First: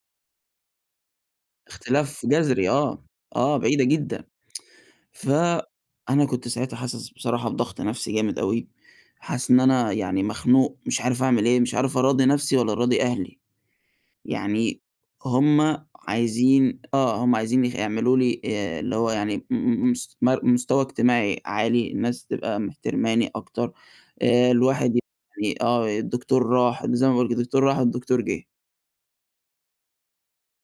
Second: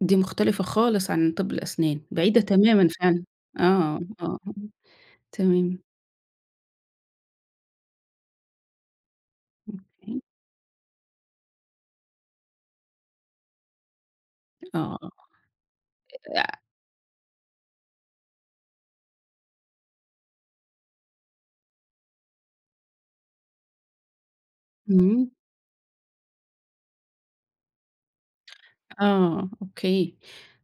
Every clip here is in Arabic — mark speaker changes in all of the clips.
Speaker 1: دي مختلِفة خالص عن طِب الأسنان،
Speaker 2: اختلاف
Speaker 1: بعيدة
Speaker 2: جذري،
Speaker 1: تمامًا
Speaker 2: آه،
Speaker 1: فعلًا.
Speaker 2: آه بعيدة
Speaker 1: آه.
Speaker 2: جدًا.
Speaker 1: آه. آه. تمام.
Speaker 2: فأنا كنت ساعتها حاسس بصراحة بضغط نفسي جامد أوي، وحاسس إن أنا
Speaker 1: أوكي.
Speaker 2: يعني مخنوق، مش عارِف أعمل إيه، مش عارِف أراضِي نفسي، والّا أراضِي أهلي. يعني
Speaker 1: آه،
Speaker 2: هُم
Speaker 1: آه.
Speaker 2: عايزين آه هُم عايزين ي يعمَلوا لي آآ، اللي هو يعني م م مس مر مستوى اجتماعي عالي، الناس تبقى محترَماني أكتَر، آآ، الواحد
Speaker 1: امم.
Speaker 2: يعني آه، الدكتور راح زي ما بيقولوا كده، الدكتور راح الدكتور جه.
Speaker 1: آه أوكي،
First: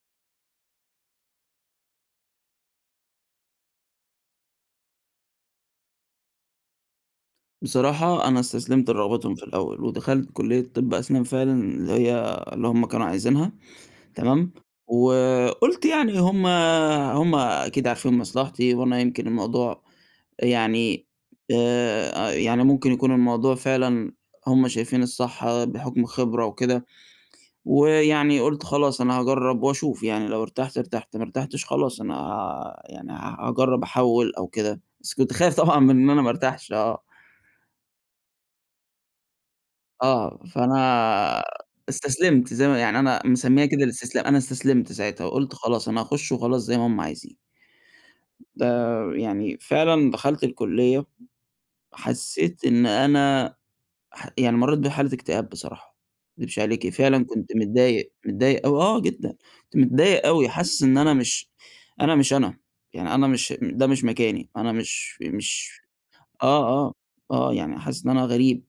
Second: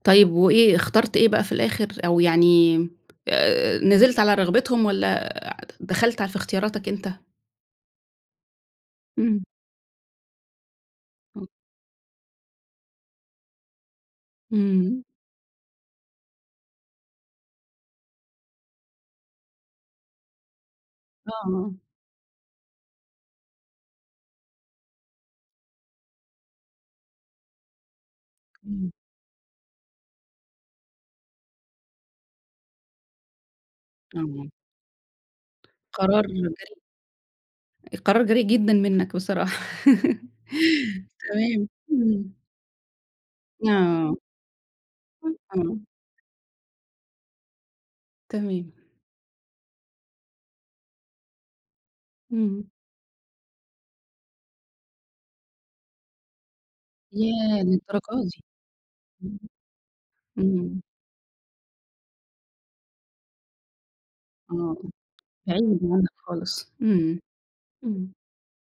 Speaker 1: طيب وإيه، اخترت إيه بقى في الآخِر؟ أو يعني آآ نزلت على رغبتهُم، والّا آآ دخَلت ع في اختياراتك أنتَ؟
Speaker 2: بصراحة أنا استسلَمت لرغبتهم
Speaker 1: امم.
Speaker 2: في الأوَّل، ودخَلت كلية طِب أسنان
Speaker 1: آه.
Speaker 2: فعلًا، اللي هي اللي هُم كانوا عايزينها، تمام؟
Speaker 1: إمم.
Speaker 2: وقُلت يعني هُم هُم أكيد عارفين مصلَحتي، وأنا يمكن الموضوع يعني
Speaker 1: آه.
Speaker 2: آآ، يعني ممكن يكون الموضوع فعلًا هُم شايفين الصح بحُكم الخِبرة وكده، ويعني قُلت
Speaker 1: إمم.
Speaker 2: خلاص أنا هاجرِّب وأشوف يعني، لو ارتَحت ارتَحت، ما ارتَحتش خلاص أنا آآ، يعني ها هاجرِّب أحوِّل أو
Speaker 1: آه.
Speaker 2: كده، بس كنت خايِف طبعًا من إن أنا
Speaker 1: قرار
Speaker 2: ما أرتاحش
Speaker 1: مبدأي.
Speaker 2: آه.
Speaker 1: القرار جريء جدًا منَّك بصراحة.
Speaker 2: آه، فأنا
Speaker 1: تمام، إمم.
Speaker 2: استسلَمت، زي ما يعني أنا مسمِّيها كده
Speaker 1: آه.
Speaker 2: الاستسلام أنا استسلَمت ساعتها، وقُلت خلاص أنا
Speaker 1: [unintelligible]
Speaker 2: هاخُش وخلاص زي ما هُم عايزين. ده
Speaker 1: تمام.
Speaker 2: يعني فعلًا دخَلت الكلية، حسِّيت
Speaker 1: إمم.
Speaker 2: إن أنا ح يعني مرِّيت بحالة اكتئاب بصراحة، ما أكدِبش عليكِ، فعلًا كنت
Speaker 1: ياه،
Speaker 2: متضايِق،
Speaker 1: للدرجة دي!
Speaker 2: متضايِق أوي آه جدًا،
Speaker 1: امم.
Speaker 2: كنت متضايِق أوي،
Speaker 1: إمم.
Speaker 2: حاسِس إن أنا مش أنا مش أنا، يعني أنا مش ده مش مكاني، أنا
Speaker 1: آه.
Speaker 2: مش
Speaker 1: [unintelligible]
Speaker 2: مش
Speaker 1: دماغك
Speaker 2: آه،
Speaker 1: خالص.
Speaker 2: آه،
Speaker 1: إمم.
Speaker 2: آه، يعني حاسس إن
Speaker 1: إمم.
Speaker 2: أنا غريب.